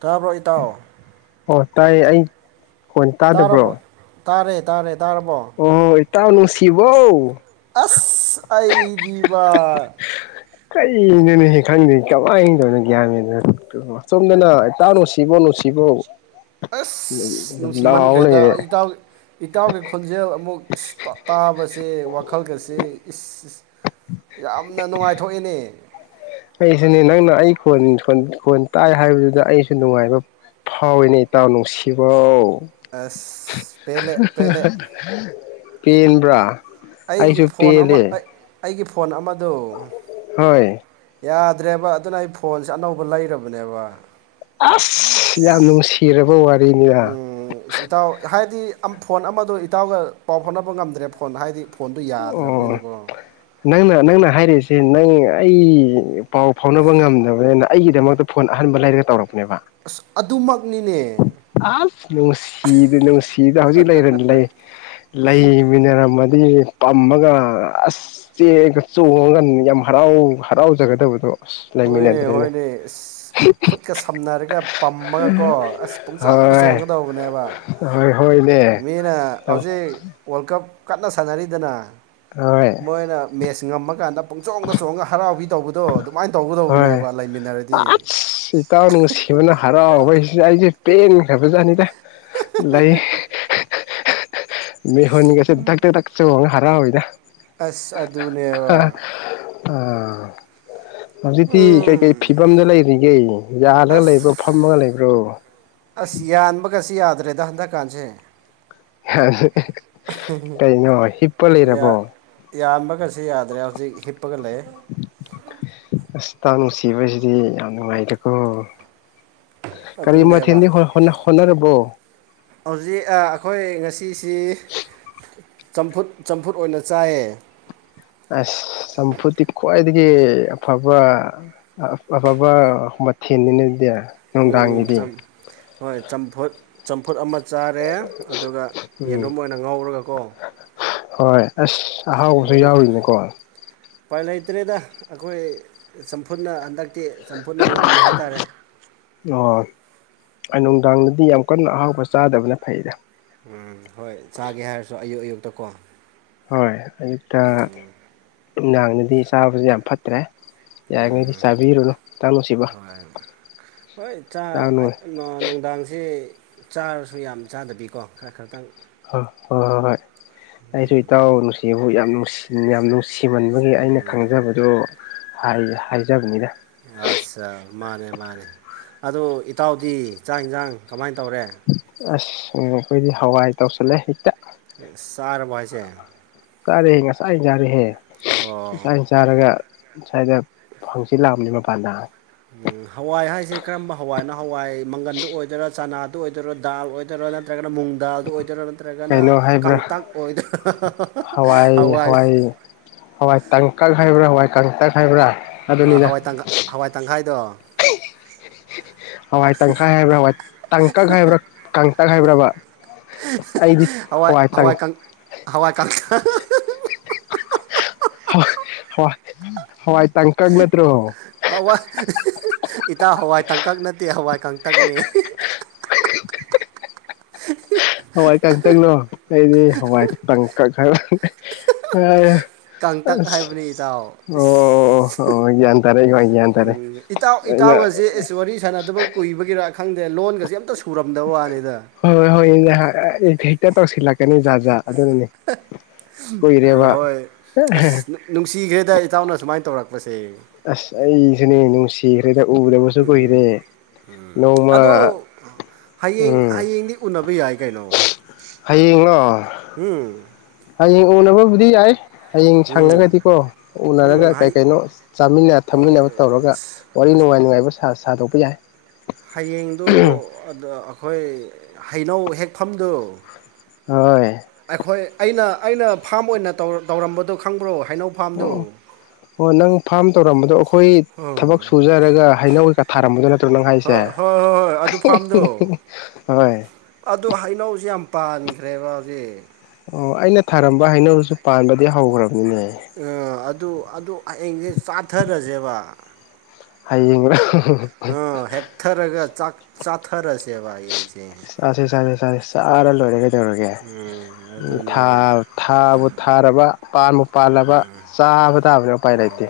ꯇꯥꯕ꯭ꯔꯣ ꯏꯇꯥꯎ ꯑꫭ ꯇꯥꯏꯌꯦ ꯑꯩ ꯈꯣꯟ ꯇꯥꯗꯕ꯭ꯔꯣ ꯇꯥ꯭ꯔꯕꯣ ꯇꯥꯔꯦ ꯇꯥꯔꯦ ꯇꯥ꯭ꯔꯕꯣ ꯑꯣ ꯏꯇꯥꯎ ꯅꯨꯡꯁꯤꯕꯧ ꯑꯁ ꯑꯩꯗꯤꯕꯥ ꯀꯩꯅꫭꯅꯦꯍꯦ ꯈꯪꯗꯦ ꯀꯃꯥꯏꯇꯧꯔꯤꯅꫭ ꯒ꯭ꯌꯥꯟ ꯃꯦꯟ [unintelligible] ꯑꯁꫭꯝꯗꯅ ꯏꯇꯥꯎ ꯅꯨꯡꯁꯤꯕꯣ ꯅꯨꯡꯁꯤꯕꯣ ꯑꯁ ꯂꯥꯎ ꯅꯨꯡꯁꯤꯃꯟꯈ꯭ꯔꯦꯗ ꯂꯩꯔꯦ ꯑꯩ ꯏꯇꯥꯎ ꯏꯇꯥꯎꯒꯤ ꯈꯣꯟꯖꯦꯜ ꯑꯃꯨꯛ ꯑ꯭ꯁ ꯇꯥꯕꯁꯦ ꯋꯥꯈꯜꯒꯁꯦ ꯏ꯭ꯁ ꯏ꯭ꯁ ꯌꯥꯝꯅ ꯅꯨꯡꯉꯥꯏꯊꯣꯛꯏꯅꯦ ꯑꯩꯁꯦꯅꯦ ꯅꯪꯅ ꯑꯩ ꯈꯣꯟ ꯈꯣꯟ ꯈꯣꯟ ꯇꯥꯏ ꯍꯥꯏꯕꯗꯨꯗ ꯑꯩꯁꯨ ꯅꯨꯡꯉꯥꯏꯕ ꯐꯥꯎꯏꯅꯦ ꯏꯇꯥꯎ ꯅꯨꯡꯁꯤꯕꯧ ꯑ꯭ꯁꯥ ꯄꯦꯂꯦ ꯄꯦꯂꯦ ꯄꯦꯟꯕ꯭ꯔꯥ ꯑꯩꯒꯤ ꯑꯩꯁꯨ ꯐꯣꯟ ꯑꯃ ꯄꯦꯜꯂꯦ ꯑꯩ ꯑꯩꯒꯤ ꯐꯣꯟ ꯑꯃꯗꯨ ꯍꯣꯏ ꯌꯥꯗ꯭ꯔꯦꯕ ꯑꯗꯨꯅ ꯑꯩ ꯐꯣꯟꯁꯦ ꯑꯅꯧꯕ ꯂꯩꯔꯕꯅꯦꯕ ꯑꯁ ꯌꯥꯝ ꯅꯨꯡꯁꯤꯔꯕ ꯋꯥꯔꯤꯅꯤꯅ ꯎꯝ ꯏꯁ ꯏꯇꯥꯎ ꯍꯥꯏꯗꯤ ꯐꯣꯟ ꯑꯃꯗꯣ ꯏꯇꯥꯎꯒ ꯄꯥꯎ ꯐꯥꯎꯅꯕ ꯉꯝꯗ꯭ꯔꯦ ꯐꯣꯟꯗ ꯍꯥꯏꯗꯤ ꯐꯣꯟꯗꯨꯣ ꯑꯣ ꯌꯥꯗ꯭ꯔꯕꯅꯤꯅꯀꯣ ꯅꯪꯅ ꯅꯪꯅ ꯍꯥꯏꯔꯤꯁꯦ ꯅꯪ ꯑꯩ ꯄꯥꯎ ꯐꯥꯎꯅꯕ ꯉꯝꯗꯕꯅꯤꯅ ꯑꯩꯒꯤꯗꯃꯛꯇ ꯐꯣꯟ ꯑꯍꯟꯥꯟꯕ ꯂꯩꯔꯒ ꯇꯧꯔꯛꯄꯅꯦꯕ ꯑꯁ ꯑꯗꯨꯃꯛꯅꯤꯅꯦ ꯑꯁ ꯅꯨꯡꯁꯤꯗ ꯅꯨꯡꯁꯤꯗ ꯍꯧꯖꯤꯛ ꯂꯩꯔꯅꯤ ꯂꯩ ꯂꯩꯃꯤꯟꯅꯔꯝꯃꯗꯤ ꯄꯝꯃꯒ ꯑꯁ ꯆꯦꯜꯂꯒ ꯆꯣꯡꯉꯒ ꯌꯥꯝ ꯍꯔꯥꯎ ꯍꯔꯥꯎꯖꯒꯗꯕꯗꯣ ꯑꯁ ꯍꯣꯏꯅꯦ ꯂꯩꯃꯤꯟꯅꯗ꯭ꯔꯦꯅꯦ ꯍꯣꯏꯅꯦ ꯑꯁ ꯈꯨꯠꯀ ꯁꯝꯅꯔꯒ ꯄꯝꯃꯒꯀꯣ ꯑꯁ ꯄꯨꯡꯆꯣꯡꯗ ꯍꯣꯏ ꯆꯣꯡꯒꯗꯧꯕꯅꯦꯕ ꯍꯣꯏ ꯍꯣꯏꯅꯦ ꯃꯤꯅ ꯍꯧꯖꯤꯛ ꯋꯥꯔꯜ ꯀꯞ ꯀꯟꯅ ꯁꯥꯟꯅꯔꯤꯗꯅ ꯍꯣꯏ ꯃꯣꯏꯅ ꯃꯦꯠꯁ ꯉꯝꯃꯀꯥꯟꯗ ꯄꯨꯡ ꯆꯣꯡꯅ ꯆꯣꯡꯒ ꯍꯔꯥꯎꯕꯤ ꯇꯧꯕꯗꯣ ꯑꯗꯨ ꯑꯗꯨꯃꯥꯏꯅ ꯍꯣꯏ ꯇꯧꯒꯗꯧꯕꯅꯦꯕ ꯂꯩꯃꯤꯟꯅꯔꯗꯤ ꯑꯁ ꯏꯇꯥꯎ ꯅꯨꯡꯁꯤꯕꯅ ꯍꯔꯥꯎꯕꯩꯁꯤ ꯑꯩꯁꯦ ꯄꯦꯟꯈ꯭ꯔꯕꯖꯥꯠꯅꯤꯗ ꯂꯩ ꯃꯤꯍꯣꯟꯒꯁꯦ ꯗꯙꯛ ꯇꯛ ꯗꯛ ꯆꯣꯡꯉ ꯍꯔꯥꯎꯋꯏꯅ ꯑꯁ ꯑꯗꯨꯅꯦꯕ ꯑꯥ ꯍꯧꯖꯤꯛꯇꯤ ꯀꯩꯀꯩ ꯎꯝ ꯐꯤꯕꯝꯗ ꯂꯩꯔꯤꯒꯦ ꯌꯥꯔꯒ ꯑꯁ ꯂꯩꯕ ꯐꯝꯃꯒ ꯂꯩꯕ꯭ꯔꯣ ꯑꯁ ꯌꯥꯟꯕꯒꯁꯤ ꯌꯥꯗ꯭ꯔꯦꯗ ꯍꯟꯗꯛꯀꯥꯟꯁꯦ ꯀꯩꯅꯣ ꯍꯤꯞꯄ ꯂꯩꯔꯕꯣ ꯌꯥꯝꯕꯒꯁꯤ ꯌꯥꯗ꯭ꯔꯦ ꯍꯧꯖꯤꯛ ꯍꯤꯞꯄꯒ ꯂꯩ ꯑꯁ ꯏꯇꯥꯎ ꯅꯨꯡꯁꯤꯕꯁꯤꯗꯤ ꯌꯥꯝ ꯅꯨꯡꯉꯥꯏꯗꯦꯀꯣ ꯀꯔꯤ ꯑꯗꯨꯅꯦꯕ ꯃꯊꯦꯟꯗꯤ ꯍ ꯍꯣꯠꯅꯔꯕꯣ ꯍꯧꯖꯤꯛ ꯑꯩꯈꯣꯏ ꯉꯁꯤꯁꯤ ꯆꯝꯐꯨꯠ ꯆꯝꯐꯨꯠ ꯑꯣꯏꯅ ꯆꯥꯏꯌꯦ ꯑꯁ ꯆꯝꯐꯨꯠꯇꯤ ꯈ꯭ꯋꯥꯏꯗꯒꯤ ꯑꯐꯕ ꯑꯐꯕ ꯃꯊꯦꯜꯅꯤꯅꯦ ꯑꯗꯨꯗꯤ ꯎꯝ ꯅꯨꯡꯗꯥꯡꯒꯤꯗꯤ ꯍꯣꯏ ꯆꯝꯐꯨ ꯆꯝꯐꯨꯠ ꯑꯃ ꯆꯥꯔꯦ ꯑꯗꯨꯒ ꯎꯝ ꯌꯦꯟꯔꯨꯝ ꯑꯣꯏꯅ ꯉꯧꯔꯒꯀꯣ ꯍꯣꯏ ꯑꯁ ꯑꯍꯥꯎꯕꯁꯨ ꯌꯦꯝ ꯌꯥꯎꯔꯤꯅꯦꯀꯣ ꯎꯄꯥꯏ ꯂꯩꯇ꯭ꯔꯦꯗ ꯑꯩꯈꯣꯏ ꯆꯝꯐꯨꯠꯅ ꯍꯟꯗꯛꯇꯤ ꯆꯝꯐꯨꯠꯅ ꯉꯝꯃꯦ ꯍꯥꯏꯇꯥꯔꯦ ꯑꯣ ꯑꯩ ꯅꯨꯡꯗꯥꯡꯗꯗꯤ ꯌꯥꯝ ꯀꯟꯅ ꯑꯍꯥꯎꯕ ꯆꯥꯗꯕꯅ ꯐꯩꯗ ꯎꯝ ꯍꯣꯏ ꯆꯥꯒꯦ ꯍꯥꯏꯔꯁꯨ ꯑꯌꯨꯛ ꯑꯌꯨꯛꯇ ꯀꯣ ꯍꯣꯏ ꯑꯌꯨꯛꯇ ꯅꯨꯡꯗꯥꯡꯗꯗꯤ ꯆꯥꯕꯁꯦ ꯌꯥꯝ ꯐꯠ ꯠꯇ꯭ꯔꯦ ꯌꯥꯔꯤꯈꯩꯗꯤ ꯎꯝ ꯆꯥꯕꯤꯔꯨꯅꯨ ꯏꯇꯥꯎ ꯅꯨꯡꯁꯤꯕ ꯍꯣꯏ ꯍꯣꯏ ꯆ ꯏꯇꯥꯎ ꯍꯣꯏ ꯅꯨꯡꯗꯥꯡꯁꯦ ꯆꯥꯔꯁꯨ ꯌꯥꯝ ꯆꯥꯗꯕꯤꯀꯣ ꯈꯔ ꯈꯔꯇꯪ ꯑ ꯍꯣꯏ ꯍꯣꯏ ꯍꯣꯏ ꯑꯩꯁꯨ ꯏꯇꯥꯎ ꯅꯨꯡꯁꯤꯕꯨ ꯌꯥꯝ ꯅꯨꯡꯁꯤ ꯌꯥꯝ ꯅꯨꯡꯁꯤ ꯁꯤꯃꯟꯕꯒꯤ ꯑꯩꯅ ꯎꯝ ꯈꯪꯖꯕꯗꯨ ꯍꯥꯏꯖꯕꯅꯤꯗ ꯑꯠꯆꯥ ꯃꯥꯅꯦ ꯃꯥꯅꯦ ꯑꯣ ꯏꯇꯥꯎꯗꯤ ꯆꯥꯛ ꯌꯦꯟꯁꯥꯡ ꯀꯃꯥꯏꯅ ꯇꯧꯔꯦ ꯑꯁ ꯎ ꯑꯩꯈꯣꯏꯗꯤ ꯍꯋꯥꯏ ꯇꯧꯁꯤꯜꯂꯦ ꯍꯦꯛꯇ ꯆꯥꯔꯕꯣ ꯍꯥꯏꯖꯦ ꯆꯥꯔꯦꯍꯦ ꯉꯁꯥꯏꯅ ꯆꯥꯔꯦꯍꯦ ꯑꯣ ꯉꯁꯥꯏꯅ ꯆꯥꯔꯒ ꯁ꯭ꯋꯥꯏꯗ ꯍꯥꯡꯆꯤꯠ ꯂꯥꯡꯕꯅꯦ ꯃꯄꯥꯟꯗ ꯍꯋꯥꯏ ꯍꯥꯏꯁꯦ ꯀꯔꯝꯕ ꯍꯋꯥꯏꯅꯣ ꯍꯋꯥꯏ ꯃꯪꯒꯟꯗꯨ ꯑꯣꯏꯗꯣꯏꯔꯥ ꯆꯅꯥꯗ ꯑꯣꯏꯗꯣꯏꯔꯥ ꯗꯥꯜ ꯑꯣꯏꯗꯣꯏꯔꯥ ꯅꯠꯇ꯭ꯔꯒꯅ ꯃꯨꯡꯗꯥꯜꯗꯨ ꯑꯣꯏꯗꯣꯏꯔꯥ ꯅꯠꯇ꯭ꯔꯒꯅ ꯀꯩꯅꯣ ꯍꯥꯏꯕ꯭ꯔꯥ ꯀꯥꯡꯇꯛ ꯑꯣꯏꯗꯣꯏꯔ ꯍꯋꯥꯏ ꯍꯋꯥꯏ ꯇꯡꯀꯛ ꯍꯥꯏꯕ꯭ꯔꯥ ꯍꯋꯥꯏ ꯀꯥꯡꯇꯛ ꯍꯥꯏꯕ꯭ꯔꯥ ꯑ ꯑꯗꯨꯅꯤꯗ ꯍꯋꯥꯏ ꯇ ꯍꯋꯥꯏ ꯇꯪꯈꯥꯏꯗꯣ ꯍꯋꯥꯏ ꯇꯪꯈꯥꯏ ꯍꯥꯏꯕ꯭ꯔꯥꯕ ꯇꯡꯀꯛ ꯍꯥꯏꯕ꯭ꯔꯥ ꯀꯥꯡꯇꯛ ꯍꯥꯏꯕ꯭ꯔꯕ ꯑꯩꯗꯤ ꯍꯋꯥꯏ ꯇꯪ ꯍꯋꯥꯏ ꯀꯥꯡꯊꯛ ꯍ ꯍꯋꯥꯏ ꯍꯋꯥꯏ ꯇꯡꯀꯛ ꯅꯠꯇ꯭ꯔꯣ ꯍꯋꯥ ꯏꯇꯥꯎ ꯍꯋꯥꯏ ꯇꯡꯀꯛ ꯅꯠꯇꯦ ꯍꯋꯥꯏ ꯀꯥꯡꯇꯛꯅꯦ ꯍꯋꯥꯏ ꯀꯥꯡꯇꯛꯂꯣ ꯑꯩꯗꯤ ꯍꯋꯥꯏ ꯇꯡꯀꯛ ꯍꯥꯏ ꯋꯥꯏꯌꯦ ꯀꯪꯇꯛ ꯑꯁ ꯍꯥꯏꯕꯅꯤ ꯏꯇꯥꯎ ꯑꯣ ꯑꯣ ꯒ꯭ꯌꯥꯟ ꯇꯥꯔꯦ ꯒ꯭ꯌꯥꯟ ꯇꯥꯔꯦ ꯎꯝ ꯏꯇꯥꯎ ꯑꯩꯅ ꯏꯇꯥꯎꯒꯁꯦ ꯑꯦꯁ ꯋꯥꯔꯤ ꯁꯥꯟꯅꯗꯕ ꯀꯨꯏꯕꯒꯤꯔꯥ ꯈꯪꯗꯦ ꯂꯣꯟꯒꯁꯦ ꯑꯝꯇ ꯁꯨꯔꯝꯗꯕ ꯋꯥꯅꯤꯗ ꯍꯣꯏ ꯍꯣꯏꯗꯤ ꯍꯥꯏ ꯍꯦꯛꯇ ꯇꯧꯁꯤꯜꯂꯛꯀꯅꯤ ꯖꯥꯠ ꯖꯥꯠ ꯑꯗꯨꯅꯦ ꯑꯥ ꯍꯣꯏ ꯑꯁ ꯅꯨꯡꯁꯤꯈ꯭ꯔꯦꯗ ꯏꯇꯥꯎꯅ ꯁꯨꯃꯥꯏꯅ ꯇꯧꯔꯛꯄꯁꯦ ꯑꯁ ꯑꯩꯁꯨꯅꯦ ꯅꯨꯡꯁꯤ ꯊꯤꯈ꯭ꯔꯦꯗ ꯎꯗꯕꯁꯨ ꯀꯨꯏꯈ꯭ꯔꯦ ꯅꯣꯡꯃ ꯑꯗꯣ ꯍꯌꯦꯡ ꯎꯝ ꯍꯌꯦꯡꯗꯤ ꯎꯅꯕ ꯌꯥꯏ ꯀꯩꯅꯣ ꯍꯌꯦꯡꯂꯣ ꯎꯝ ꯍꯌꯦꯡ ꯎꯅꯕꯕꯨꯗꯤ ꯌꯥꯏ ꯍꯌꯦꯡ ꯎꯝ ꯁꯪꯉꯒꯗꯤꯀꯣ ꯎꯝ ꯎꯅꯔꯒ ꯀꯩ ꯍꯩ ꯀꯩꯅꯣ ꯆꯥꯃꯤꯟꯅ ꯍꯣꯏ ꯊꯛꯃꯤꯟꯅꯕ ꯇꯧꯔꯒ ꯑꯁ ꯋꯥꯔꯤ ꯅꯨꯡꯉꯥꯏ ꯅꯨꯡꯉꯥꯏꯕ ꯁꯥꯗꯣꯛꯄ ꯌꯥꯏ ꯍꯌꯦꯡꯗꯨ ꯑꯗꯨ ꯑꯩꯈꯣꯏ ꯍꯩꯅꯧ ꯍꯦꯛꯐꯝꯗꯨ ꯍꯣꯏ ꯑꯩꯈꯣꯏ ꯑꯩꯅ ꯑꯩꯅ ꯐꯥꯝ ꯑꯣꯏꯅ ꯇꯧꯔꯝꯕꯗꯣ ꯈꯪꯕ꯭ꯔꯣ ꯍꯩꯅꯧ ꯐꯥꯝꯗꯣ ꯑꯣ ꯑꯣ ꯅꯪ ꯐꯥꯝ ꯇꯧꯔꯝꯕꯗꯣ ꯑꯈꯣꯏ ꯍꯣꯏ ꯊꯕꯛ ꯁꯨꯖꯔꯒ ꯍꯩꯅꯧ ꯆ ꯊꯥꯔꯝꯕꯗꯣ ꯅꯠꯇ꯭ꯔꯣ ꯅꯪ ꯍꯥꯏꯁꯦ ꯍꯣꯏ ꯍꯣꯏ ꯍꯣꯏ ꯑꯗꯨ ꯍꯣꯏ ꯑꯗꯣ ꯍꯩꯅꯧꯁꯦ ꯌꯥꯝ ꯄꯥꯟꯈ꯭ꯔꯦꯕ ꯍꯧꯖꯤꯛ ꯑꯣ ꯑꯩꯅ ꯊꯥꯔꯝꯕ ꯍꯩꯅꯧꯁꯨ ꯄꯥꯟꯕꯗꯤ ꯍꯧꯈ꯭ꯔꯕꯅꯤꯅꯦ ꯑ ꯑꯗꯨ ꯑꯗꯨ ꯍꯌꯦꯡꯁꯦ ꯆꯥꯊꯔꯁꯦꯕ ꯍꯌꯦꯡꯔꯥ ꯑꯥ ꯍꯦꯛꯊꯔꯒꯥ ꯆꯥꯊꯔꯁꯦꯕ ꯍꯥꯌꯦꯡꯁꯦ ꯆꯥꯁꯦ ꯆꯥꯁꯦ ꯆꯥꯁꯦ ꯆꯔꯥ ꯂꯣꯏꯔꯦ ꯀꯩ ꯀꯩꯗꯧꯔꯒꯦ ꯎꯝ ꯑꯗꯨꯅꯦꯕ ꯊꯥꯕꯨ ꯊꯥꯔꯕ ꯄꯥꯥꯟꯕꯨ ꯄꯥꯜꯂꯕ ꯆꯥꯕ ꯇꯥꯕꯅꯦ ꯎꯄꯥꯏ ꯂꯩꯇꯦ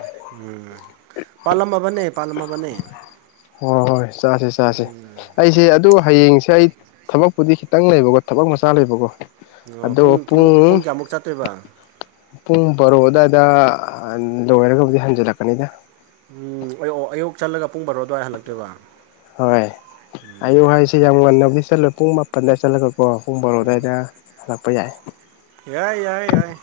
ꯄꯥꯥꯜꯂꯝꯃꯕꯅꯦ ꯄꯥꯜꯂꯝꯃꯕꯅꯦ ꯍꯣꯏ ꯍꯣꯏ ꯆꯥꯁꯦ ꯆꯥꯁꯦ ꯑꯩꯁꯦ ꯑꯗꯨ ꯍꯌꯦꯡꯁꯦ ꯑꯩ ꯊꯕꯛꯄꯨꯗꯤ ꯈꯤꯇꯪ ꯂꯩꯕꯀꯣ ꯊꯕꯛ ꯃꯆꯥ ꯂꯩꯕꯀꯣ ꯑꯣ ꯄꯨꯡꯃꯨꯛ ꯄꯨꯡ ꯀꯌꯥꯃꯨꯛ ꯆꯠꯇꯣꯏꯕ ꯄꯨꯡ ꯕꯥꯔꯣ ꯑꯗꯋꯥꯏꯗ ꯂꯣꯏꯔꯒꯕꯨꯗꯤ ꯍꯟꯖꯜꯂꯛꯀꯅꯤꯗ ꯎꯝ ꯑꯩꯌꯨꯛ ꯆꯠꯂꯒ ꯄꯨꯡ ꯕꯥꯔꯣ ꯑꯗꯨꯋꯥꯏ ꯍꯜꯂꯛꯇꯣꯏꯕ ꯍꯣꯏ ꯑꯌꯨꯛ ꯍꯥꯏꯁꯦ ꯌꯥꯝ ꯉꯟꯅꯕꯨꯗꯤ ꯆꯠꯂꯣꯏ ꯄꯨꯡ ꯃꯥꯄꯟꯗꯥꯏ ꯆꯂꯒꯀꯣ ꯄꯨꯡ ꯕꯥꯔꯣ ꯑꯗꯨꯋꯥꯏꯗ ꯍꯜꯂꯛꯄꯥ ꯌꯥꯏ ꯌꯥꯏ ꯌꯥꯏ ꯌꯥꯏ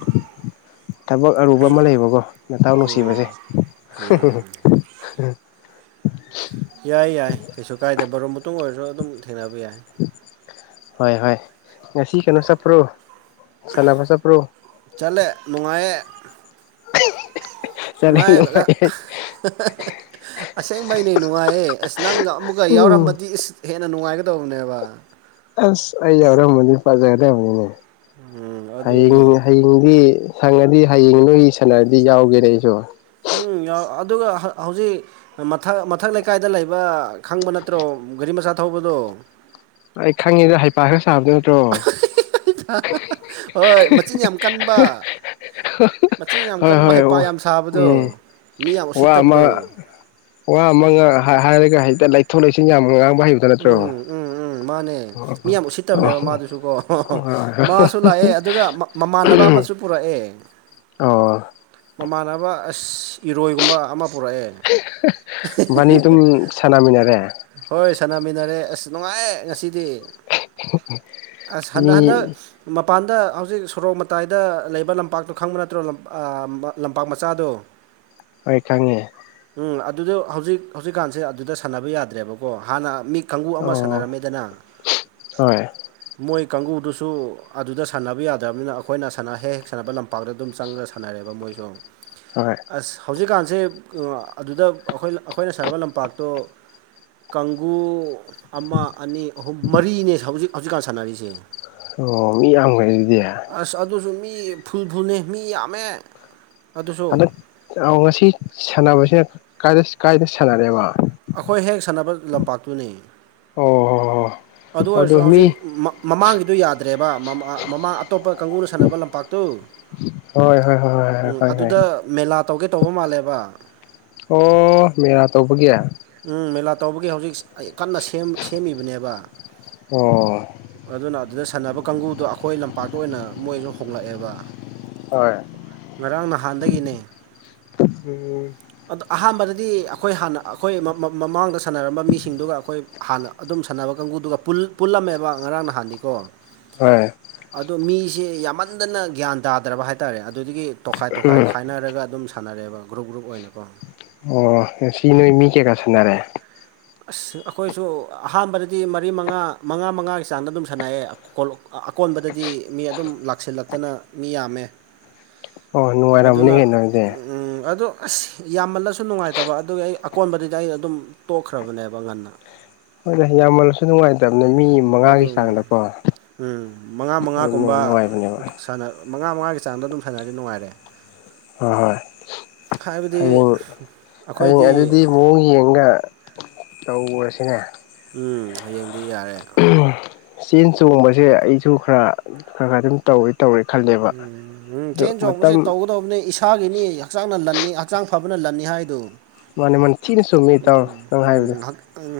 ꯊꯕꯛ ꯑꯔꯨꯕ ꯍꯩ ꯑꯃ ꯂꯩꯕꯀꯣ ꯅꯇꯥꯎ ꯎꯝ ꯅꯨꯡꯁꯤꯕꯁꯦ [unintelligible] ꯌꯥꯏ ꯌꯥꯏ ꯀꯩꯁꯨ ꯀꯥꯏꯗꯦ ꯕꯔꯣ ꯃꯇꯨꯡ ꯑꯣꯏꯔꯁꯨ ꯑꯗꯨꯝ ꯊꯦꯡꯅꯕ ꯌꯥꯏ ꯍꯣꯏ ꯍꯣꯏ ꯉꯁꯤ ꯀꯩꯅꯣ ꯆꯠꯄ꯭ꯔꯣ ꯁꯥꯟꯅꯕ ꯆꯠꯄ꯭ꯔꯣ ꯆꯠꯂꯦ ꯅꯨꯡꯉꯥꯏꯌꯦ ꯆꯠꯂꯦ ꯅꯨꯉꯥꯏꯕꯒꯥ ꯅꯨꯡꯉꯥꯏ [unintelligible] ꯑꯁꯦꯡꯕꯩꯅꯦ ꯅꯨꯡꯉꯥꯏꯌꯦ ꯑꯁ ꯅꯪꯒ ꯑꯃꯨꯛꯀ ꯎꯝ ꯌꯥꯎꯔꯝꯃꯗꯤ ꯏꯁ ꯍꯦꯟꯅ ꯅꯨꯡꯉꯥꯏꯒꯗꯧꯕꯅꯦꯕ ꯑꯁ ꯑꯩ ꯌꯥꯎꯔꯝꯃꯗꯤ ꯐꯖꯒꯗꯕꯅꯤꯅꯦ ꯎꯝ ꯍꯌꯦꯡ ꯑꯗꯨꯅꯦ ꯍꯌꯦꯡ ꯗꯤ ꯁꯪꯉꯗꯤ ꯍꯌꯦꯡ ꯅꯣꯏꯒꯤ ꯁꯥꯟꯅꯔꯗꯤ ꯌꯥꯎꯒꯦꯅꯦ ꯑꯩꯁꯨ ꯎꯝ ꯌꯥꯎ ꯑꯗꯨꯒ ꯍꯧꯖꯤꯛ ꯃꯊꯛ ꯃꯊꯛ ꯂꯩꯀꯥꯏꯗ ꯂꯩꯕ ꯈꯪꯕ ꯅꯠꯇ꯭ꯔꯣ ꯒꯥꯔꯤ ꯃꯆꯥ ꯊꯧꯕꯗꯣ ꯑꯩ ꯈꯪꯉꯤꯗ ꯍꯩꯄꯥꯥ ꯈꯔ ꯁꯥꯕꯗꯨ ꯅꯠꯇ꯭ꯔꯣ ꯍꯣꯏ ꯃꯆꯤꯟ ꯌꯥꯝ ꯀꯟꯕ ꯃꯆꯤꯟ ꯌꯥꯝ ꯍꯣꯏ ꯀꯟꯕ ꯍꯣꯏ ꯑꯣ ꯍꯩꯄꯥꯥ ꯌꯥꯝ ꯁꯥꯕꯗꯣ ꯎꯝ ꯃꯤ ꯌꯥꯝ ꯋꯥ ꯑꯃ ꯎꯁꯤꯠꯇꯕꯗꯣ ꯋꯥ ꯑꯃ ꯉ ꯍꯥꯏꯔꯒ ꯍꯦꯛꯇ ꯂꯩꯊꯣꯛ ꯂꯩꯁꯤꯟ ꯌꯥꯝ ꯉꯥꯡꯕ ꯍꯩꯕ ꯎꯝ ꯎꯝ ꯎꯝ ꯃꯥꯅꯦ ꯃꯤ ꯌꯥꯝ ꯎꯁꯤꯠꯇꯕꯅꯦꯕ ꯑꯣ ꯃꯥꯗꯨꯁꯨ ꯀꯣ ꯍꯣꯏ ꯍꯣꯏ ꯃꯥꯁꯨ ꯂꯥꯛꯑꯦ ꯑꯗꯨꯒ ꯃꯃꯥꯟꯅꯕ ꯑꯃꯁꯨ ꯄꯨꯔꯛꯑꯦ ꯑꯣ ꯃꯃꯥꯟꯅꯕ ꯑꯁ ꯏꯔꯣꯏꯒꯨꯝꯕ ꯑꯃ ꯄꯨꯔꯛꯑꯦ ꯕꯥꯅꯤ ꯑꯗꯨꯝ ꯁꯥꯟꯅꯃꯤꯟꯅꯔꯦ ꯍꯣꯏ ꯁꯥꯟꯅꯃꯤꯟꯅꯔꯦ ꯑꯁ ꯅꯨꯡꯉꯥꯏꯌꯦ ꯉꯁꯤꯗꯤ ꯑꯁ ꯃꯤ ꯍꯟꯗꯛ ꯍꯟꯗꯛ ꯃꯄꯥꯟꯗ ꯍꯧꯖꯤꯛ ꯁꯣꯔꯣꯛ ꯃꯇꯥꯏꯗ ꯂꯩꯕ ꯂꯝꯄꯥꯛꯇꯣ ꯈꯪꯕ ꯅꯠꯇ꯭ꯔꯣ ꯑ ꯂꯝꯄꯥꯛ ꯃꯆꯥꯗꯣ [inaudible] ꯍꯣꯏ ꯈꯪꯉꯦ ꯎꯝ ꯑꯗꯨꯗꯣ ꯍꯧꯖꯤꯛ ꯍꯧꯖꯤꯛꯀꯥꯟꯁꯦ ꯑꯗꯨꯗ ꯁꯥꯟꯅꯕ ꯌꯥꯗ꯭ꯔꯦꯕꯀꯣ ꯍꯥꯟꯅ ꯃꯤ ꯀꯥꯡꯒꯨ ꯑꯃ ꯑꯣ ꯁꯥꯟꯅꯔꯝꯃꯦꯗꯅ ꯍꯣꯏ ꯃꯣꯏ ꯀꯥꯡꯒꯨꯗꯨꯁꯨ ꯑꯗꯨꯗ ꯁꯥꯟꯅꯕ ꯌꯥꯗ꯭ꯔꯕꯅꯤꯅ ꯑꯈꯣꯏꯅ ꯁꯥꯟꯅ ꯍꯦꯛ ꯍꯦꯛ ꯁꯥꯟꯅꯕ ꯂꯝꯄꯥꯛꯇ ꯑꯗꯨꯝ ꯆꯪꯉꯒꯥ ꯁꯅꯥ ꯔꯦꯕ ꯃꯣꯏꯁꯨ ꯍꯣꯏ ꯑꯁ ꯍꯧꯖꯤꯛꯀꯥꯟꯁꯦ ꯑꯗꯨꯗ ꯑꯈꯣꯏ ꯑꯈꯣꯏꯅ ꯁꯥꯟꯅꯕ ꯂꯝꯄꯥꯛꯇꯣ ꯀꯥꯡꯒꯨ ꯑꯃ ꯑꯅꯤ ꯑꯍꯨꯝ ꯃꯔꯤꯅꯦ ꯍꯧꯖꯤꯛ ꯍꯧꯖꯤꯛꯀꯥꯟ ꯁꯥꯟꯅꯔꯤꯁꯦ ꯑꯣ ꯃꯤ ꯌꯥꯝꯒ꯭ꯔꯦ ꯑꯗꯨꯗꯤ ꯑꯁ ꯑꯗꯨꯁꯨ ꯃꯤ ꯐꯨꯜ ꯐꯨꯜꯅꯦ ꯃꯤ ꯌꯥꯝꯃꯦ ꯑꯗꯨꯁꯨ ꯍꯟꯗꯛ ꯑ ꯉꯁꯤ ꯁꯥꯟꯅꯕꯁꯦ ꯀꯥꯏꯗ ꯀꯥꯏꯗ ꯁꯥꯟꯅꯔꯦꯕ ꯑꯈꯣꯏ ꯍꯦꯛ ꯁꯥꯟꯅꯕ ꯂꯝꯄꯥꯛꯇꯨꯅꯦ ꯑꯣ ꯍꯣ ꯍꯣ ꯑꯗꯨ ꯑꯣꯏꯔꯁꯨ ꯍꯧꯖꯤꯛ ꯃꯃꯥꯡꯒꯤꯗꯨ ꯌꯥꯗ꯭ꯔꯦꯕ ꯃꯃꯥꯡ ꯑꯇꯣꯞꯄ ꯀꯥꯡꯒꯨꯅ ꯁꯥꯟꯅꯕ ꯂꯝꯄꯥꯛꯇꯨ [unintelligible] ꯍꯣꯏ ꯍꯣꯏ ꯍꯣꯏ ꯍꯣꯏ ꯍꯣꯏ ꯎꯝ ꯈꯪꯉꯦ ꯑꯗꯨꯗ ꯈꯪꯉꯦ ꯃꯦꯂꯥ ꯇꯧꯒꯦ ꯇꯧꯕ ꯃꯥꯜꯂꯦꯕ ꯑꯣ ꯃꯦꯂꯥ ꯇꯧꯕꯒꯤ ꯎꯝ ꯃꯦꯂꯥ ꯇꯧꯕꯒꯤ ꯍꯧꯖꯤꯛ ꯀꯟꯅ ꯁꯦꯝ ꯁꯦꯝꯃꯤꯕꯅꯦꯕ ꯍꯣꯏ ꯎꯝ ꯑꯗꯨꯅ ꯑꯗꯨꯗ ꯁꯥꯟꯅꯕ ꯀꯥꯡꯒꯨꯗꯣ ꯑꯈꯣꯏ ꯂꯝꯄꯥꯛꯇ ꯑꯣꯏꯅ ꯃꯣꯏꯁꯨ ꯍꯣꯡꯂꯛꯑꯦꯕ ꯉꯔꯥꯡ ꯅꯍꯥꯟꯗꯒꯤꯅꯤ ꯑꯗꯣ ꯑꯍꯥꯟꯕꯗꯗꯤ ꯑꯈꯣꯏ ꯍꯥꯟꯅ ꯑꯈꯣꯏ ꯃ ꯃꯃꯥꯡꯗ ꯁꯥꯟꯅꯔꯝꯕ ꯃꯤꯁꯤꯡꯗꯨꯒ ꯑꯈꯣꯏ ꯍꯥꯟꯅ ꯑꯗꯨꯝ ꯁꯥꯟꯅꯕ ꯀꯥꯡꯒꯨꯗꯨꯒ ꯄꯨꯜ ꯄꯨꯜꯂꯝꯃꯦꯕ ꯉꯔꯥꯡ ꯅꯍꯥꯟꯗꯤꯀꯣ ꯍꯣꯏ ꯑꯗꯣ ꯃꯤꯁꯦ ꯌꯥꯝꯃꯟꯗꯅ ꯒ꯭ꯌꯥꯟ ꯇꯥꯗ꯭ꯔꯕ ꯍꯥꯏꯇꯥꯔꯦ ꯑꯗꯨꯗꯨꯒꯤ ꯇꯣꯈꯥꯏ ꯇꯣꯈꯥꯏ ꯈꯥꯏꯅꯔꯒ ꯑꯗꯨꯝ ꯁꯥꯟꯅꯔꯦꯕ ꯒ꯭ꯔꯨꯞ ꯒ꯭ꯔꯨꯞ ꯑꯣꯏꯅꯀꯣ ꯑꯣ ꯉꯁꯤ ꯅꯣꯏ ꯃꯤ ꯀꯌꯥ ꯀꯌꯥ ꯁꯥꯟꯅꯔꯦ ꯑꯁ ꯑꯈꯣꯏꯁꯨ ꯑꯍꯥꯟꯕꯗꯗꯤ ꯃꯔꯤ ꯃꯉꯥ ꯃꯉꯥ ꯃꯉꯥꯒꯤ ꯆꯥꯡꯗ ꯑꯗꯨꯝ ꯁꯥꯟꯅꯩꯌꯦ ꯑꯀꯣꯜ ꯑꯀꯣꯟꯕꯗꯗꯤ ꯃꯤ ꯑꯗꯨꯝ ꯂꯥꯛꯁꯤꯜꯂꯛꯇꯅ ꯃꯤ ꯌꯥꯝꯃꯦ ꯑꯣ ꯅꯨꯡꯉꯥꯏꯔꯝꯃꯅꯤ ꯑꯗꯨꯅ ꯀꯩꯅꯣ ꯑꯗꯨꯗꯤ ꯎꯝ ꯎꯝ ꯑꯗꯣ ꯑꯁ ꯌꯥꯝꯃꯜꯂꯁꯨ ꯅꯨꯡꯉꯥꯏꯇꯕ ꯑꯗꯨꯒꯤ ꯑꯩ ꯑꯀꯣꯟꯕꯗꯨꯗꯤ ꯑꯩ ꯑꯗꯨꯝ ꯇꯣꯛꯈ꯭ꯔꯦ ꯄ꯭ꯔꯥꯕꯅꯦꯂꯕ ꯉꯥꯟꯅ ꯍꯣꯏ ꯌꯥꯝꯃꯜꯂꯁꯨ ꯅꯨꯡꯉꯥꯏꯇꯕꯅꯦ ꯃꯤ ꯃꯉꯥꯒꯤ ꯑꯗꯨꯝ ꯆꯥꯡꯗꯀꯣ ꯎꯝ ꯃꯉꯥ ꯃꯉꯥꯒꯨꯝꯕ ꯅꯨꯡꯉꯥꯏꯕꯅꯦꯕ ꯃꯉꯥ ꯃꯉꯥꯒꯤ ꯆꯥꯡꯗ ꯑꯗꯨꯝ ꯁꯥꯟꯅꯔꯗꯤ ꯅꯨꯡꯉꯥꯏꯔꯦ ꯍꯣꯏ ꯍꯣꯏ ꯍꯥꯏꯕꯗꯤ ꯍꯌꯦꯡ ꯍꯌꯦꯡ ꯑꯩꯈꯣꯏꯗꯤ ꯑꯗꯨꯗꯤ ꯑꯃꯨꯛ ꯌꯦꯡꯒ ꯇꯧꯔꯁꯤꯅꯦ ꯎꯝ ꯍꯌꯦꯡꯗꯤ ꯌꯥꯔꯦ ꯆꯦꯟ ꯆꯣꯡꯕꯁꯦ ꯑꯩꯁꯨ ꯈꯔ ꯈꯔ ꯈꯔ ꯑꯗꯨꯝ ꯇꯧꯋꯤ ꯇꯧꯔꯦ ꯈꯜꯂꯦꯕ ꯑꯗꯣ ꯃꯇꯝ ꯝꯅꯦ ꯏꯁ ꯁꯥꯥꯒꯤꯅꯤ ꯍꯛꯆꯥꯡꯅ ꯂꯟꯅꯤ ꯍꯛꯆꯥꯡ ꯐꯕꯅ ꯂꯟꯅꯤ ꯍꯥꯏꯗꯨ ꯃꯥꯅꯦ ꯃꯥ ꯊꯤꯅ ꯁꯨꯝꯃꯦ ꯇꯧꯔꯣ ꯅꯪ ꯎꯝ ꯍꯥꯏꯕꯗꯨꯣ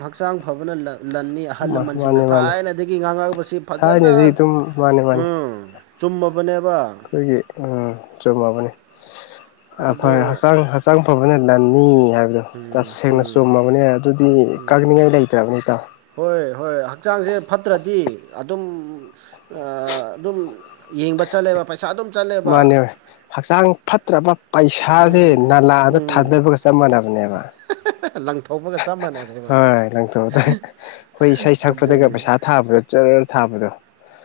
ꯍꯛꯆꯥꯡ ꯐꯕꯅ ꯂꯟꯅꯤ ꯑꯍꯜ ꯂꯃꯟꯁꯤꯡꯅ ꯃꯥꯅꯦ ꯃꯥꯅꯦ ꯊꯥꯏꯅꯗꯒꯤ ꯉꯥꯡꯉꯛꯄꯁꯤ ꯐꯖꯅ ꯊꯥꯏꯅꯗꯤ ꯑꯗꯨꯝ ꯃꯥꯅꯦ ꯃꯥꯅꯦ ꯎꯝ ꯆꯨꯝꯃꯕꯅꯦꯕ ꯑꯩꯈꯣꯏꯒꯤ ꯆꯨꯝꯃꯕꯅꯤ ꯑꯗꯣ ꯍꯛꯆꯥꯡ ꯆꯪ ꯐꯕꯅ ꯂꯟꯅꯤ ꯍꯥꯏꯕꯗꯣ ꯇꯁꯦꯡꯅ ꯎꯝ ꯆꯨꯝꯃꯕꯅꯦ ꯑꯗꯨꯗꯤ ꯀꯥꯅꯤꯡꯉꯥꯏ ꯂꯩꯇ꯭ꯔꯕꯅꯤꯇꯣ ꯍꯣꯏ ꯍꯣꯏ ꯍꯛꯆꯥꯡꯁꯦ ꯐꯠꯇ꯭ꯔꯗꯤ ꯑꯗꯨꯝ ꯑꯗꯨꯝ ꯌꯦꯡꯕ ꯆꯠꯂꯦꯕ ꯄꯩꯁꯥ ꯑꯗꯨꯝ ꯆꯠꯂꯦꯕ ꯃꯥꯅꯦ ꯍꯛꯆꯥꯡ ꯐꯠꯇ꯭ꯔꯕ ꯄꯩꯁꯥꯁꯦ ꯅꯂꯥꯗ ꯊꯥꯗꯕꯒ ꯆꯞ ꯃꯥꯟꯅꯕꯅꯦꯕ ꯂꯪꯊꯣꯛꯧꯕꯒ ꯆꯞ ꯃꯥꯟꯅꯩ ꯍꯣꯏ ꯂꯪꯊꯣꯛꯑꯗ ꯑꯩꯈꯣꯏ ꯏꯁꯩ ꯁꯛꯄꯗꯒ ꯑꯗꯨꯅꯤ ꯄꯩꯁꯥ ꯊꯥꯕꯗꯣ ꯆꯔ ꯊꯥꯕꯗꯣ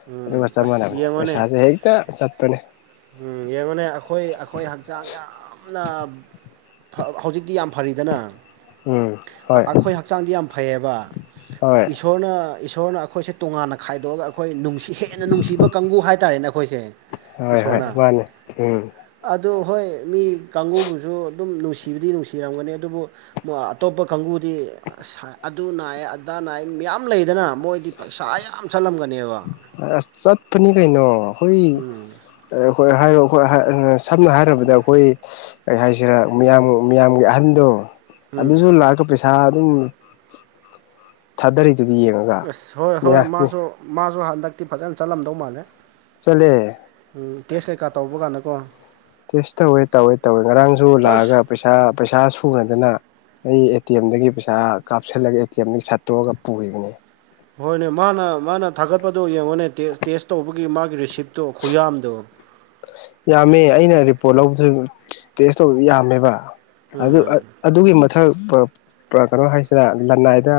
ꯎꯝ ꯑꯗꯨꯒ ꯆꯞ ꯑꯁ ꯃꯥꯟꯅꯕꯅꯦ ꯌꯦꯡꯉꯣꯅꯦ ꯄꯩꯁꯥꯁꯦ ꯍꯦꯛꯇ ꯆꯠꯄꯅꯦ ꯎꯝ ꯌꯦꯡꯉꯨꯅꯦ ꯑꯩꯈꯣꯏ ꯑꯩꯈꯣꯏ ꯍꯛꯆꯥꯡ ꯌꯥꯝꯅ ꯍꯧꯖꯤꯛꯇꯤ ꯌꯥꯝ ꯐꯔꯤꯗꯅ ꯎꯝ ꯍꯣꯏ ꯑꯩꯈꯣꯏ ꯍꯛꯆꯥꯡꯗꯤ ꯌꯥꯝ ꯐꯩꯌꯦꯕ ꯍꯣꯏ ꯏꯁꯣꯔꯅ ꯏꯁꯣꯔꯅ ꯑꯩꯈꯣꯏꯁꯦ ꯇꯣꯉꯥꯟꯅ ꯈꯥꯏꯗꯣꯛꯑꯒ ꯑꯩꯈꯣꯏ ꯅꯨꯡꯁꯤ ꯍꯦꯟꯅ ꯅꯨꯡꯁꯤꯕ ꯀꯥꯡꯒꯕꯨ ꯍꯥꯏꯇꯥꯔꯦꯅꯦꯈꯣꯏ ꯀꯣꯏꯁꯦ ꯍꯣꯏ ꯍꯣꯏ ꯃꯥꯅꯦ ꯎꯝ ꯑꯗꯨ ꯍꯣꯏ ꯃꯤ ꯀꯥꯡꯕꯨꯕꯨꯁꯨ ꯑꯗꯨꯝ ꯅꯨꯡꯁꯤꯕꯗꯤ ꯅꯨꯡꯁꯤꯔꯝꯒꯅꯤ ꯑꯗꯨꯕꯨ ꯑꯇꯣꯞꯄ ꯀꯥꯡꯕꯨꯗꯤ ꯑꯁ ꯑꯗꯨ ꯅꯥꯏꯌꯦ ꯑꯗꯥ ꯅꯥꯏ ꯃꯌꯥꯝ ꯂꯩꯗꯅ ꯃꯣꯏꯗꯤ ꯄꯩꯁꯥ ꯌꯥꯝ ꯆꯠꯂꯝꯒꯅꯦꯕ ꯑꯁ ꯆꯠꯄꯅꯤ ꯀꯩꯅꯣ ꯑꯩꯈꯣꯏ ꯎꯝ ꯑꯩꯈꯣꯏ ꯍꯥꯏꯔꯣ ꯑꯩꯈꯣꯏ ꯁꯝꯅ ꯍꯥꯏꯔꯕꯗ ꯑꯩꯈꯣꯏ ꯀꯩ ꯍꯥꯏꯁꯤꯔꯥ ꯃꯤꯌꯥꯝ ꯃꯤꯌꯥꯝꯒꯤ ꯑꯍꯟꯗꯣ ꯎꯝ ꯑꯗꯨꯁꯨ ꯂꯥꯛꯑꯒ ꯄꯩꯁꯥ ꯑꯗꯨꯝ ꯊꯥꯗꯔꯤꯗꯨꯒꯤ ꯌꯦꯡꯉꯒ ꯑꯁ ꯍꯣꯏ ꯍꯣꯏ ꯃꯤꯌꯥꯝ ꯃꯥꯁꯨ ꯃꯥꯁꯨ ꯍꯟꯗꯛꯇꯤ ꯐꯖꯅ ꯆꯠꯂꯝꯗꯧ ꯃꯥꯜꯂꯦ ꯆꯂꯦ ꯎꯝ ꯇꯦꯁ ꯀꯩꯀꯥ ꯇꯧꯕ ꯀꯥꯟꯗꯀꯣ ꯇꯦꯁ ꯇꯧꯋꯦ ꯇꯧꯋꯦ ꯇꯧꯋꯦ ꯉꯔꯥꯡꯁꯨ ꯑꯁ ꯂꯥꯛꯑꯒ ꯄꯩꯁꯥ ꯄꯩꯁꯥ ꯁꯨꯅꯗꯅ ꯑꯩ ꯑꯦ ꯇꯤ ꯑꯦꯝꯗꯒꯤ ꯄꯩꯁꯥ ꯀꯥꯞꯁꯤꯜꯂꯒ ꯑꯦ ꯇꯤ ꯑꯦꯝꯗꯒꯤ ꯁꯠꯇꯣꯛꯑꯒ ꯄꯨꯔꯤꯕꯅꯦ ꯍꯣꯏꯅꯦ ꯃꯥꯅ ꯃꯥꯅ ꯊꯥꯒꯠꯄꯗꯣ ꯌꯦꯡꯉꯨꯅꯦ ꯇꯦꯁ ꯇꯧꯕꯒꯤ ꯃꯥꯒꯤ ꯔꯤꯁꯤꯞꯇꯣ ꯈꯨꯌꯥꯝꯗꯣ ꯌꯥꯝꯃꯦ ꯑꯩꯅ ꯔꯤꯄꯣꯔꯠ ꯂꯧꯕꯗꯨ ꯇꯦꯁ ꯇꯧꯕ ꯌꯥꯝꯃꯦꯕ ꯑꯗꯨ ꯎꯝ ꯑꯗꯨꯒꯤ ꯃꯊꯛ ꯀꯩꯅꯣ ꯍꯥꯏꯁꯤꯅ ꯂꯅꯥꯏꯗ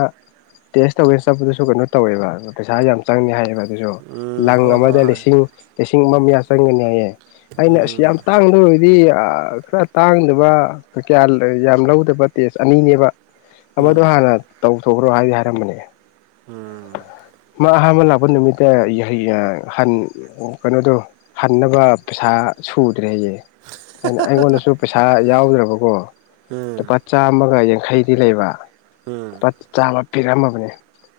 ꯇꯦꯁ ꯇꯧꯒꯦꯁ ꯆꯠꯄꯗꯨꯁꯨ ꯀꯩꯅꯣ ꯇꯧꯋꯦꯕ ꯄꯩꯁꯥ ꯌꯥꯝ ꯆꯪꯉꯤ ꯍꯥꯏꯌꯦꯕ ꯑꯗꯨꯁꯨ ꯎꯝ ꯂꯪ ꯍꯣꯏ ꯍꯣꯏ ꯑꯃꯗ ꯍꯣꯏ ꯂꯤꯁꯤꯡ ꯂꯤꯁꯤꯡ ꯑꯃ ꯃꯌꯥ ꯆꯪꯒꯅꯤ ꯍꯥꯏꯌꯦ ꯑꯩꯅ ꯑꯁ ꯎꯝ ꯌꯥꯝ ꯇꯥꯡꯕ ꯑꯣꯏꯗꯤ ꯌꯥ ꯈꯔ ꯇꯥꯡꯗꯕ ꯀꯌꯥ ꯂꯩ ꯌꯥꯝ ꯂꯧꯗꯕ ꯇꯦꯁ ꯑꯅꯤꯅꯦꯕ ꯑꯃꯗꯣ ꯎꯝ ꯍꯥꯟꯅ ꯇꯧꯊꯣꯛꯈ꯭ꯔꯣ ꯍꯥꯏꯗꯤ ꯍꯥꯏꯔꯝꯕꯅꯦ ꯎꯝ ꯃꯥ ꯑꯍꯥꯟꯕ ꯂꯥꯛꯄ ꯅꯨꯃꯤꯠꯇ [unintelligible] ꯍꯟ ꯀꯩꯅꯣꯗꯣ ꯍꯟꯅꯕ ꯄꯩꯁꯥ ꯁꯨꯗ꯭ꯔꯦꯌꯦ ꯑꯩꯅ ꯑꯩꯉꯣꯟꯗꯁꯨ ꯄꯩꯁꯥ ꯌꯥꯎꯗ꯭ꯔꯕꯀꯣ ꯎꯝ ꯂꯨꯄꯥ ꯆꯥꯝꯃꯒ ꯌꯥꯡꯈꯩꯗꯤ ꯂꯩꯕ ꯎꯝ ꯆꯥꯝꯃꯥ ꯄꯤꯔꯝꯃꯕꯅꯦ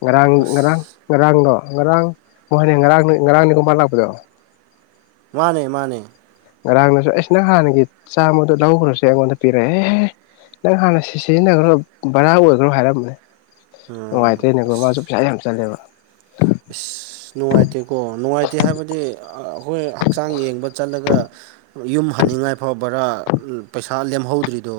ꯉꯔꯥꯡ ꯑꯁ ꯉꯔꯥꯡ ꯉꯔꯥꯡꯗꯣ ꯉꯔꯥꯡ ꯃꯣꯏꯅꯦ ꯉꯔꯥꯡ ꯉꯔꯥꯡ ꯅꯤꯀꯣ ꯃꯥ ꯂꯥꯛꯄꯗꯣ ꯃꯥꯅꯦ ꯃꯥꯅꯦ ꯉꯔꯥꯡꯅꯁꯨ ꯑꯩꯁ ꯅ ꯍꯥꯟꯅꯒꯤ ꯆꯥꯝꯃꯗꯨ ꯂꯧꯈ꯭ꯔꯁꯦ ꯑꯩꯉꯣꯟꯗ ꯄꯤꯔꯛꯑꯦ ꯅꯪ ꯍꯥꯟꯅ ꯁꯤ ꯁꯤꯖꯤꯟꯅꯒ꯭ꯔꯣ ꯕꯔꯥ ꯑꯣꯏꯒ꯭ꯔꯣ ꯍꯥꯏꯔꯝꯕꯅꯦ ꯎꯝ ꯅꯨꯡꯉꯥꯏꯇꯦꯅꯦꯀꯣ ꯃꯥꯁꯨ ꯑꯁ ꯄꯩꯁꯥ ꯌꯥꯝ ꯆꯜꯂꯦꯕ ꯏꯁ ꯅꯨꯡꯉꯥꯏꯇꯦꯀꯣ ꯅꯨꯡꯉꯥꯏꯇꯦ ꯍꯥꯏꯕꯗꯤ ꯑꯥ ꯍꯣꯏ ꯍꯛꯆꯥꯡ ꯌꯦꯡꯕ ꯆꯠꯂꯒ ꯌꯨꯝ ꯍꯟꯅꯤꯡꯉꯥꯏ ꯐꯥꯎ ꯕꯔꯥ ꯄꯩꯁꯥ ꯂꯦꯝꯍꯧꯗ꯭ꯔꯤꯗꯣ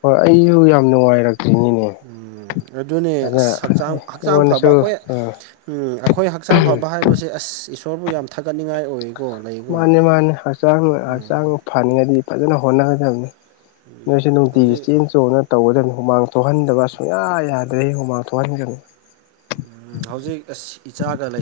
ꯍꯣꯏ ꯑꯩꯖꯨ ꯌꯥꯝ ꯅꯨꯡꯉꯥꯏꯔꯛꯇ꯭ꯔꯤꯅꯤꯅꯦ ꯎꯝ ꯑꯗꯨꯅꯦ ꯑꯗꯨꯅ ꯑꯁ ꯍꯛꯆꯥꯡ ꯍꯛꯆꯥꯡ ꯐꯕ ꯑꯩꯉꯣꯟꯗꯁꯨ ꯑꯩꯈꯣꯏ ꯑꯥ ꯎꯝ ꯑꯩꯈꯣꯏ ꯍꯛꯆꯥꯡ ꯐꯕ ꯍꯥꯏꯕꯁꯦ ꯑꯁ ꯏꯁꯣꯔꯕꯨ ꯌꯥꯝ ꯊꯥꯒꯠꯅꯤꯡꯉꯥꯏ ꯑꯣꯏ ꯃꯥꯅꯦ ꯃꯥꯅꯦ ꯍꯛꯆꯥꯡ ꯍꯛꯆꯥꯡ ꯐꯅꯤꯡꯉꯗꯤ ꯐꯖꯅ ꯍꯣꯠꯅꯗꯝꯅꯦ ꯅꯣꯏꯁꯨ ꯅꯨꯡꯇꯤꯒꯤ ꯍꯧꯖꯤꯛ ꯆꯦꯟ ꯆꯣꯡꯅ ꯇꯧꯒꯗꯝꯅꯦ ꯍꯨꯃꯥꯡ ꯊꯣꯛꯍꯟꯗꯕ ꯁꯨꯡꯌꯥ ꯌꯥꯗ꯭ꯔꯦ ꯍꯨꯃꯥꯡ ꯊꯣꯛꯍꯟꯒꯅꯤ ꯎꯝ ꯍꯧꯖꯤꯛ ꯑꯁ ꯏꯆꯥꯒ ꯂꯩꯁ